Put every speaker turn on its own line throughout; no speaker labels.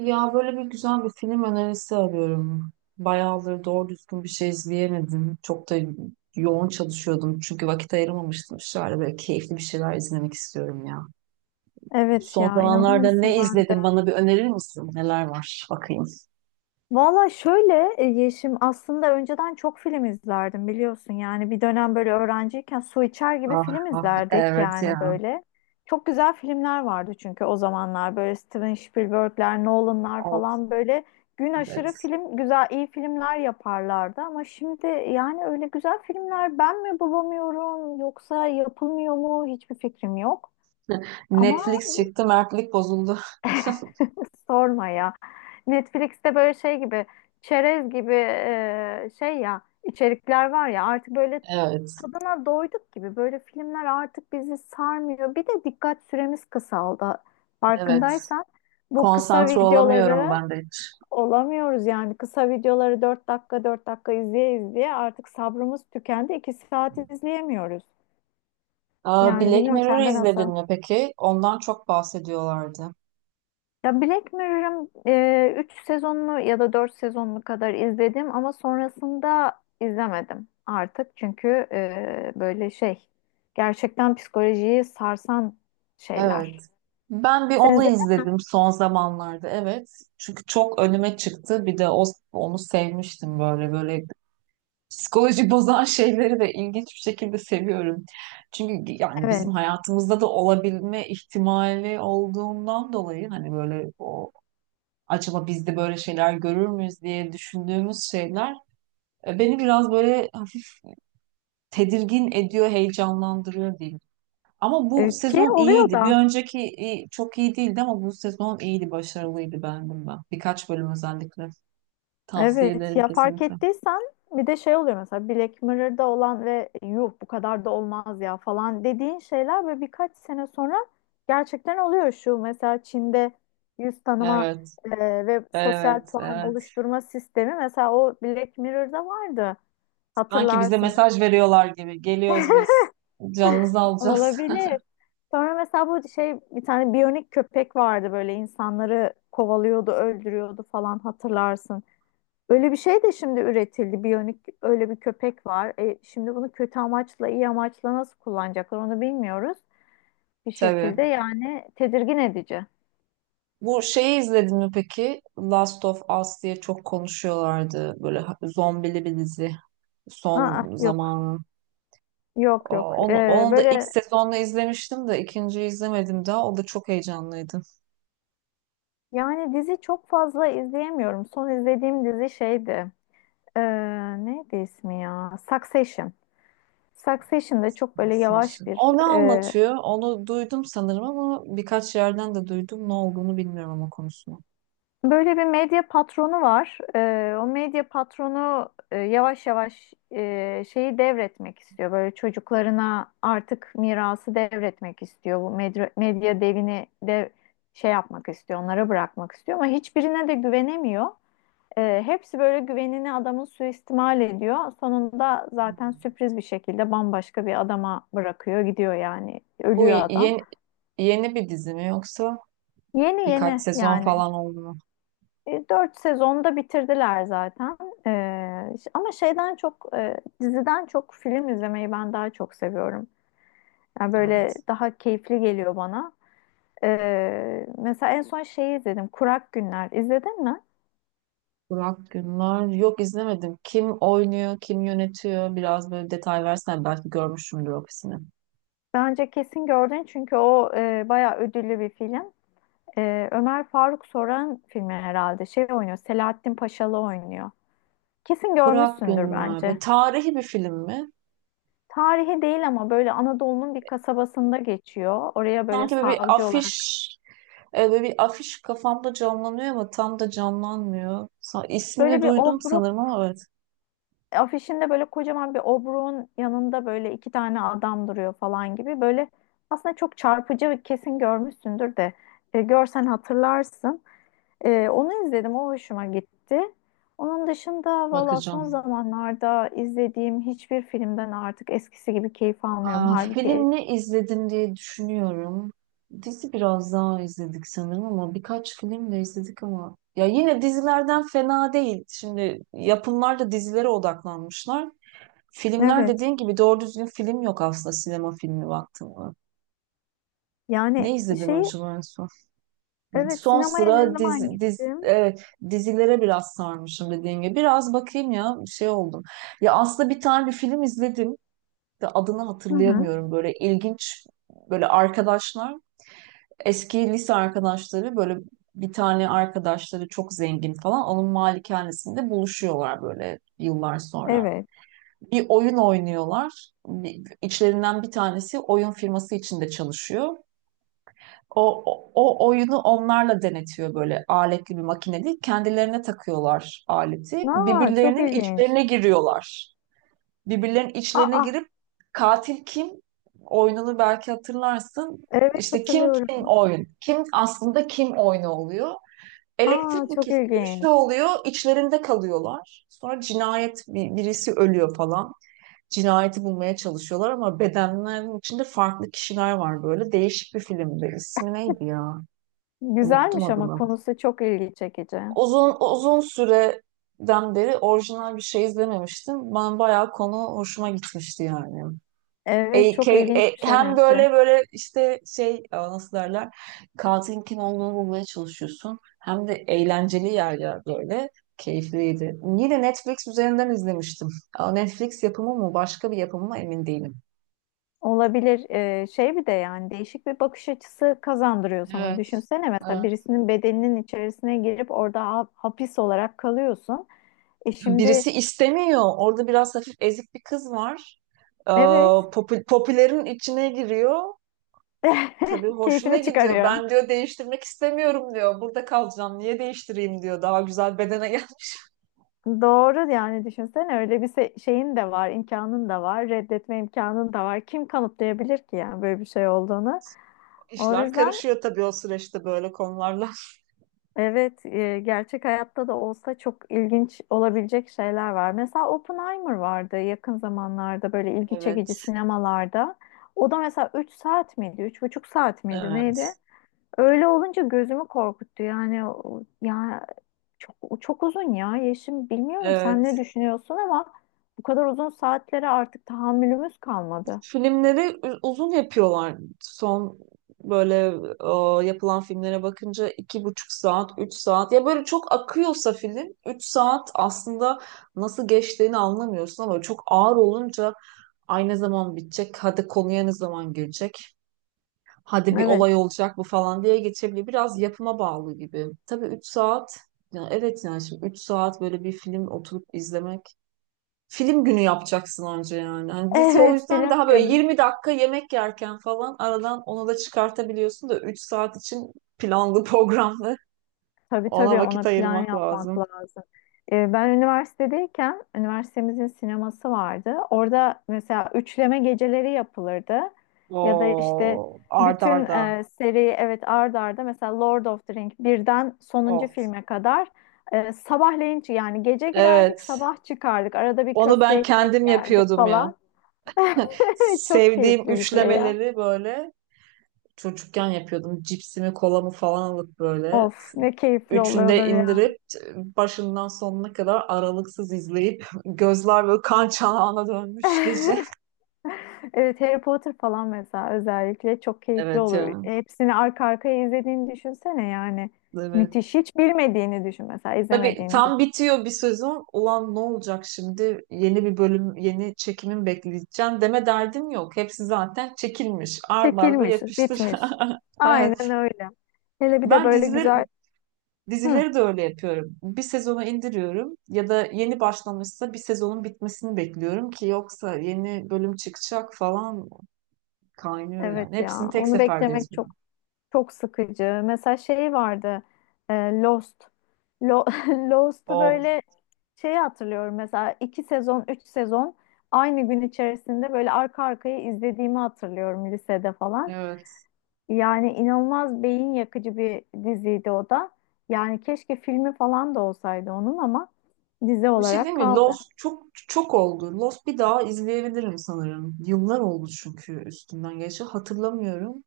Ya böyle bir güzel bir film önerisi arıyorum. Bayağıdır doğru düzgün bir şey izleyemedim. Çok da yoğun çalışıyordum çünkü vakit ayıramamıştım. Şöyle böyle keyifli bir şeyler izlemek istiyorum ya.
Evet
Son
ya, inanır
zamanlarda
mısın,
ne
ben de.
izledim bana bir önerir misin? Neler var? Bakayım.
Valla şöyle Yeşim, aslında önceden çok film izlerdim biliyorsun. Yani bir dönem böyle öğrenciyken su içer gibi
Ah
film
ah,
izlerdik
evet
yani
ya.
böyle. Çok güzel filmler vardı çünkü o zamanlar böyle Steven Spielberg'ler, Nolan'lar
Of,
falan böyle gün aşırı
evet.
film, güzel iyi filmler yaparlardı. Ama şimdi yani öyle güzel filmler ben mi bulamıyorum yoksa yapılmıyor mu, hiçbir fikrim yok. Ama
Netflix çıktı, mertlik bozuldu.
sorma ya. Netflix'te böyle şey gibi, çerez gibi şey ya, içerikler var ya artık, böyle
Evet,
tadına doyduk gibi. Böyle filmler artık bizi sarmıyor. Bir de dikkat süremiz kısaldı.
evet.
Farkındaysan bu kısa
Konsantre olamıyorum
videoları
ben de hiç.
olamıyoruz yani. Kısa videoları 4 dakika 4 dakika izleye izleye artık sabrımız tükendi. 2 saat izleyemiyoruz.
Aa,
Yani
Black
bilmiyorum,
Mirror
sende
izledin
nasıl?
mi peki? Ondan çok bahsediyorlardı.
Ya Black Mirror'ın 3 sezonunu ya da 4 sezonunu kadar izledim ama sonrasında izlemedim artık. Çünkü böyle şey, gerçekten psikolojiyi sarsan
Evet.
şeyler.
Ben bir
Sen
onu
izledin mi?
izledim son zamanlarda, evet. Çünkü çok önüme çıktı. Bir de o, onu sevmiştim. Böyle psikoloji bozan şeyleri de ilginç bir şekilde seviyorum. Çünkü yani bizim
Evet.
hayatımızda da olabilme ihtimali olduğundan dolayı hani böyle o acaba biz de böyle şeyler görür müyüz diye düşündüğümüz şeyler beni biraz böyle hafif tedirgin ediyor, heyecanlandırıyor diyeyim. Ama bu
Ki
sezon
oluyor
iyiydi. Bir
da.
önceki çok iyi değildi ama bu sezon iyiydi, başarılıydı, beğendim ben. Birkaç bölüm özellikle. Tavsiye
Evet
ederim
ya, fark
kesinlikle.
ettiysen bir de şey oluyor, mesela Black Mirror'da olan ve yuh, bu kadar da olmaz ya falan dediğin şeyler ve birkaç sene sonra gerçekten oluyor. Şu mesela, Çin'de yüz tanıma
Evet,
e, ve sosyal
evet,
puan
evet.
oluşturma sistemi, mesela o Black Mirror'da vardı,
Sanki bize
hatırlarsın.
mesaj veriyorlar gibi. Geliyoruz biz. Canınızı alacağız.
Olabilir. Sonra mesela bu şey, bir tane biyonik köpek vardı böyle, insanları kovalıyordu, öldürüyordu falan, hatırlarsın. Öyle bir şey de şimdi üretildi. Biyonik öyle bir köpek var. E, şimdi bunu kötü amaçla, iyi amaçla nasıl kullanacaklar, onu bilmiyoruz. Bir şekilde
Tabii.
yani tedirgin edici.
Bu şeyi izledin mi peki? Last of Us diye çok konuşuyorlardı. Böyle zombili bir dizi.
Aa,
Son
yok,
zamanın.
yok,
O-
yok.
Onu,
E,
onu da ilk
böyle
sezonla izlemiştim de ikinciyi izlemedim daha. O da çok heyecanlıydı.
yani dizi çok fazla izleyemiyorum. Son izlediğim dizi şeydi. E, neydi ismi ya? Succession. Succession'da çok böyle
Tavsiyesi.
yavaş bir
O ne anlatıyor? Onu duydum sanırım ama birkaç yerden de duydum. Ne olduğunu bilmiyorum ama konusunu.
böyle bir medya patronu var. O medya patronu yavaş yavaş şeyi devretmek istiyor. Böyle çocuklarına artık mirası devretmek istiyor. Bu medya, medya devini de şey yapmak istiyor, onlara bırakmak istiyor. Ama hiçbirine de güvenemiyor. Hepsi böyle güvenini adamın suistimal ediyor. Sonunda zaten
Hmm.
sürpriz bir şekilde bambaşka bir adama bırakıyor, gidiyor yani.
Bu
Ölüyor adam.
yeni, yeni bir dizi mi yoksa
Yeni
birkaç
yeni
sezon
yani.
falan oldu mu?
E, dört sezonda bitirdiler zaten. E, ama şeyden çok diziden çok film izlemeyi ben daha çok seviyorum. Yani böyle
Evet.
daha keyifli geliyor bana. E, mesela en son şeyi izledim. Kurak Günler. İzledin mi?
Burak Günler. Yok, izlemedim. Kim oynuyor, kim yönetiyor? Biraz böyle detay versen belki görmüşümdür ofisini.
Bence kesin gördün çünkü o bayağı ödüllü bir film. E, Ömer Faruk Soran filmi herhalde. Şey oynuyor. Selahattin Paşalı oynuyor. Kesin
Burak
görmüşsündür
Günler. Böyle
bence.
tarihi bir film mi?
Tarihi değil ama böyle Anadolu'nun bir kasabasında geçiyor. Oraya böyle
Sanki böyle bir
savcı
afiş
olarak.
e, Böyle bir afiş kafamda canlanıyor ama tam da canlanmıyor. İsmini
Böyle bir
duydum
obruk
sanırım ama evet,
afişinde böyle, kocaman bir obruğun yanında böyle iki tane adam duruyor falan gibi. Böyle aslında çok çarpıcı ve kesin görmüşsündür de, görsen hatırlarsın. E, onu izledim, o hoşuma gitti. Onun dışında valla son
bakacağım.
zamanlarda izlediğim hiçbir filmden artık eskisi gibi keyif almıyorum.
Aa,
Halbuki
film ne izledim diye düşünüyorum. Dizi biraz daha izledik sanırım ama birkaç film de izledik ama ya yine dizilerden fena değil. Şimdi yapımlar da dizilere odaklanmışlar. Filmler
evet,
dediğin gibi doğru düzgün film yok aslında, sinema filmi baktığımda. Ne
yani
izledim
şeyi,
acaba en son?
evet sinemaya ne zaman gittim?
Evet, dizilere biraz sarmışım dediğim gibi. Biraz bakayım ya, şey oldum. Ya aslında bir tane bir film izledim de adını
Hı hı.
hatırlayamıyorum. Böyle ilginç, böyle arkadaşlar, eski lise arkadaşları, böyle bir tane arkadaşları çok zengin falan, onun malikanesinde buluşuyorlar böyle yıllar sonra.
Evet.
Bir oyun oynuyorlar. İçlerinden bir tanesi oyun firması içinde çalışıyor. O oyunu onlarla denetiyor, böyle aletli bir makine değil. Kendilerine takıyorlar aleti.
Aa, çok
Birbirlerinin
ilginç.
içlerine giriyorlar. Birbirlerinin içlerine
Aa,
girip katil kim oyununu belki hatırlarsın.
evet
İşte kim kim
hatırlıyorum.
oyun. Kim aslında kim oyunu oluyor.
Aa,
Elektrik mi
çok
kesiliyor, bir şey
ilginç.
oluyor. İçlerinde kalıyorlar. Sonra cinayet, birisi ölüyor falan. Cinayeti bulmaya çalışıyorlar ama bedenlerin içinde farklı kişiler var böyle. Değişik bir filmdi. İsmi neydi ya? Unuttum
Güzelmiş ama
adını.
konusu çok ilgi çekici.
Uzun uzun süreden beri orijinal bir şey izlememiştim. Ben bayağı konu hoşuma gitmişti yani.
Evet,
E,
çok
ke-
ilginç bir şey
Hem
benziyor.
böyle işte şey, a, nasıl derler, katilin kim olduğunu bulmaya çalışıyorsun. Hem de eğlenceli yerler böyle. Keyifliydi. Yine Netflix üzerinden izlemiştim. Aa, Netflix yapımı mı başka bir yapımı mı emin değilim.
Olabilir. Şey bir de, yani değişik bir bakış açısı kazandırıyor sana.
Evet.
Düşünsene mesela,
Evet.
birisinin bedeninin içerisine girip orada hapis olarak kalıyorsun. E şimdi
Birisi istemiyor. Orada biraz hafif ezik bir kız var. Ee,
evet,
popülerin içine giriyor. Tabii hoşuna
keyfini
gidiyor.
çıkarıyor.
Ben diyor değiştirmek istemiyorum diyor. Burada kalacağım. Niye değiştireyim diyor. Daha güzel bedene gel.
Doğru yani, düşünsene, öyle bir şeyin de var, imkanın da var, reddetme imkanın da var. Kim kanıtlayabilir ki yani böyle bir şey olduğunu? O
İşler
yüzden
karışıyor tabii o süreçte böyle konularla.
evet, gerçek hayatta da olsa çok ilginç olabilecek şeyler var. Mesela Oppenheimer vardı yakın zamanlarda, böyle ilgi çekici
Evet.
sinemalarda. O da mesela 3 saat miydi, 3,5 saat miydi, neydi?
Evet.
Öyle olunca gözümü korkuttu yani. Ya, çok, o çok uzun ya Yeşim. Bilmiyorum sen ne
Evet.
düşünüyorsun ama bu kadar uzun saatlere artık tahammülümüz kalmadı.
Filmleri uzun yapıyorlar. Böyle yapılan filmlere bakınca iki buçuk saat, üç saat. Ya böyle çok akıyorsa film, üç saat aslında nasıl geçtiğini anlamıyorsun ama çok ağır olunca ay ne zaman bitecek, hadi konuya ne zaman girecek, hadi bir olay
Evet.
olacak bu falan diye geçebiliyor. Biraz yapıma bağlı gibi. Tabii üç saat, ya evet yani şimdi üç saat böyle bir film oturup izlemek, film günü yapacaksın anca yani. Hani dizi o
Evet,
yüzden
film
daha böyle
günü.
20 dakika yemek yerken falan aradan onu da çıkartabiliyorsun da 3 saat için planlı programlı
Tabii
ona
tabii, ona
vakit
plan
ayırmak
yapmak
lazım.
lazım. Ben üniversitedeyken üniversitemizin sineması vardı. Orada mesela üçleme geceleri yapılırdı. Ya da işte
Oo, arda
bütün
arda.
seri, evet ard arda, mesela Lord of the Ring birden sonuncu
Of.
filme kadar, sabahleyin yani, gece girerdik,
Evet.
sabah çıkardık. Arada bir
Onu
köfte
ben
ekmek
kendim
yerdik
yapıyordum ya.
falan. Çok
Sevdiğim
keyifli bir şey ya.
üçlemeleri böyle çocukken yapıyordum. Cipsimi, kolamı falan alıp böyle.
Of, ne keyifli
Üçünde
oluyordur ya.
indirip başından sonuna kadar aralıksız izleyip gözler böyle kan çanağına dönmüş gece.
Evet, Harry Potter falan mesela özellikle çok keyifli
Evet
olur.
ya.
Hepsini arka arkaya izlediğini düşünsene yani.
Evet.
Müthiş. Hiç bilmediğini düşün mesela,
Tabii
izlemediğini
tam
düşün.
bitiyor bir sezon. Ulan ne olacak şimdi? Yeni bir bölüm, yeni çekimin bekleyeceğim deme derdim yok. Hepsi zaten çekilmiş. Arda arda
Çekilmiş,
yapıştır.
bitmiş.
Evet.
Aynen öyle. Hele bir de
Ben
böyle
dizileri
güzel. Hı,
Dizileri de öyle yapıyorum. Bir sezonu indiriyorum ya da yeni başlamışsa bir sezonun bitmesini bekliyorum ki yoksa yeni bölüm çıkacak falan, kaynıyor yani.
evet
Hepsini
ya.
tek
Onu
seferde
beklemek
izliyorum.
çok, çok sıkıcı. Mesela şey vardı, e, Lost. Lost'u
Of.
böyle, şeyi hatırlıyorum, mesela iki sezon, üç sezon aynı gün içerisinde böyle arka arkaya izlediğimi hatırlıyorum lisede falan.
Evet.
Yani inanılmaz beyin yakıcı bir diziydi o da. Yani keşke filmi falan da olsaydı onun, ama dizi
Bir şey değil
olarak
mi?
kaldı.
Lost çok çok oldu. Lost bir daha izleyebilirim sanırım. Yıllar oldu çünkü üstünden geçti. Hatırlamıyorum.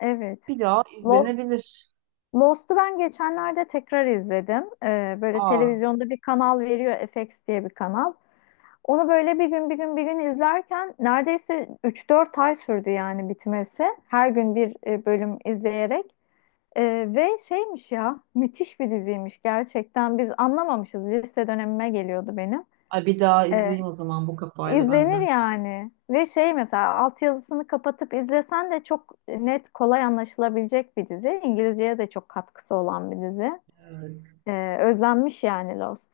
Evet.
Bir daha
Lo-
izlenebilir.
Lost'u ben geçenlerde tekrar izledim. Böyle
Aa,
televizyonda bir kanal veriyor, FX diye bir kanal. Onu böyle bir gün, bir gün, bir gün izlerken neredeyse 3-4 ay sürdü yani bitmesi. Her gün bir bölüm izleyerek. Ee, ve şeymiş ya, müthiş bir diziymiş gerçekten. Biz anlamamışız. Lise dönemime geliyordu benim.
ay bir daha
Ee,
izleyeyim o zaman bu kafayla
İzlenir
benden.
yani. Ve şey, mesela altyazısını kapatıp izlesen de çok net, kolay anlaşılabilecek bir dizi. İngilizceye de çok katkısı olan bir dizi. Özlenmiş yani Lost.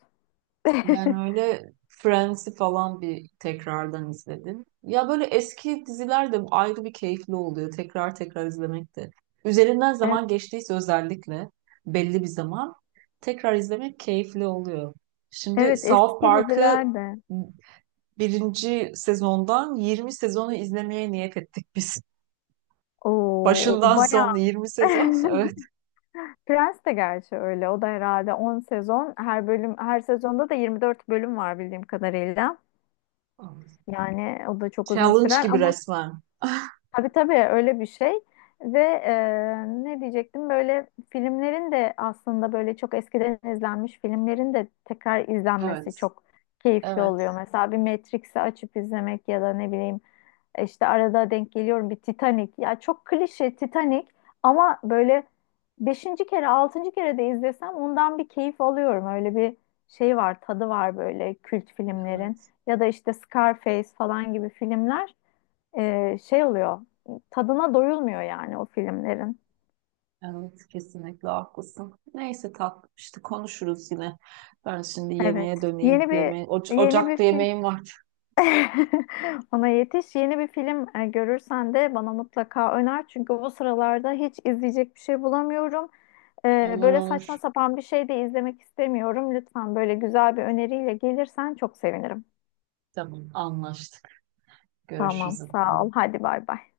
Ben öyle Friends'i falan bir tekrardan izledim. Ya böyle eski diziler de ayrı bir keyifli oluyor. Tekrar tekrar izlemek de. Üzerinden
Evet,
zaman geçtiyse özellikle, belli bir zaman, tekrar izlemek keyifli oluyor. Şimdi
evet
South
eski
Park'ı
diziler de.
birinci sezondan 20 sezonu izlemeye niyet ettik biz.
Oo, o
Başından
bayağı.
sonuna 20 sezon. Evet.
Prens de gerçi öyle. O da herhalde 10 sezon. Her bölüm, her sezonda da 24 bölüm var bildiğim kadarıyla. Yani o da çok uzun
Challenge
sürer
gibi
ama.
resmen.
Tabii tabii, öyle bir şey ve e, ne diyecektim, böyle filmlerin de aslında, böyle çok eskiden izlenmiş filmlerin de tekrar
Evet.
izlenmesi çok keyifli
Evet.
oluyor. Mesela bir Matrix'i açıp izlemek, ya da ne bileyim, işte arada denk geliyorum bir Titanic. Ya çok klişe Titanic ama böyle beşinci kere, altıncı kere de izlesem ondan bir keyif alıyorum. Öyle bir şey var, tadı var böyle kült filmlerin,
Evet.
ya da işte Scarface falan gibi filmler, şey oluyor. Tadına doyulmuyor yani o filmlerin.
Evet, kesinlikle haklısın. Neyse tatlım, işte konuşuruz yine. Ben şimdi
Evet.
yemeğe döneyim.
Yeni bir,
Yemeğe,
yeni
ocakta
bir film
yemeğim var.
ona yetiş. Yeni bir film görürsen de bana mutlaka öner. Çünkü bu sıralarda hiç izleyecek bir şey bulamıyorum. E,
Olur
böyle saçma
olur.
sapan bir şey de izlemek istemiyorum. Lütfen böyle güzel bir öneriyle gelirsen çok sevinirim.
Tamam, anlaştık.
Tamam,
Görüşürüz.
sağ ol. Hadi bay bay.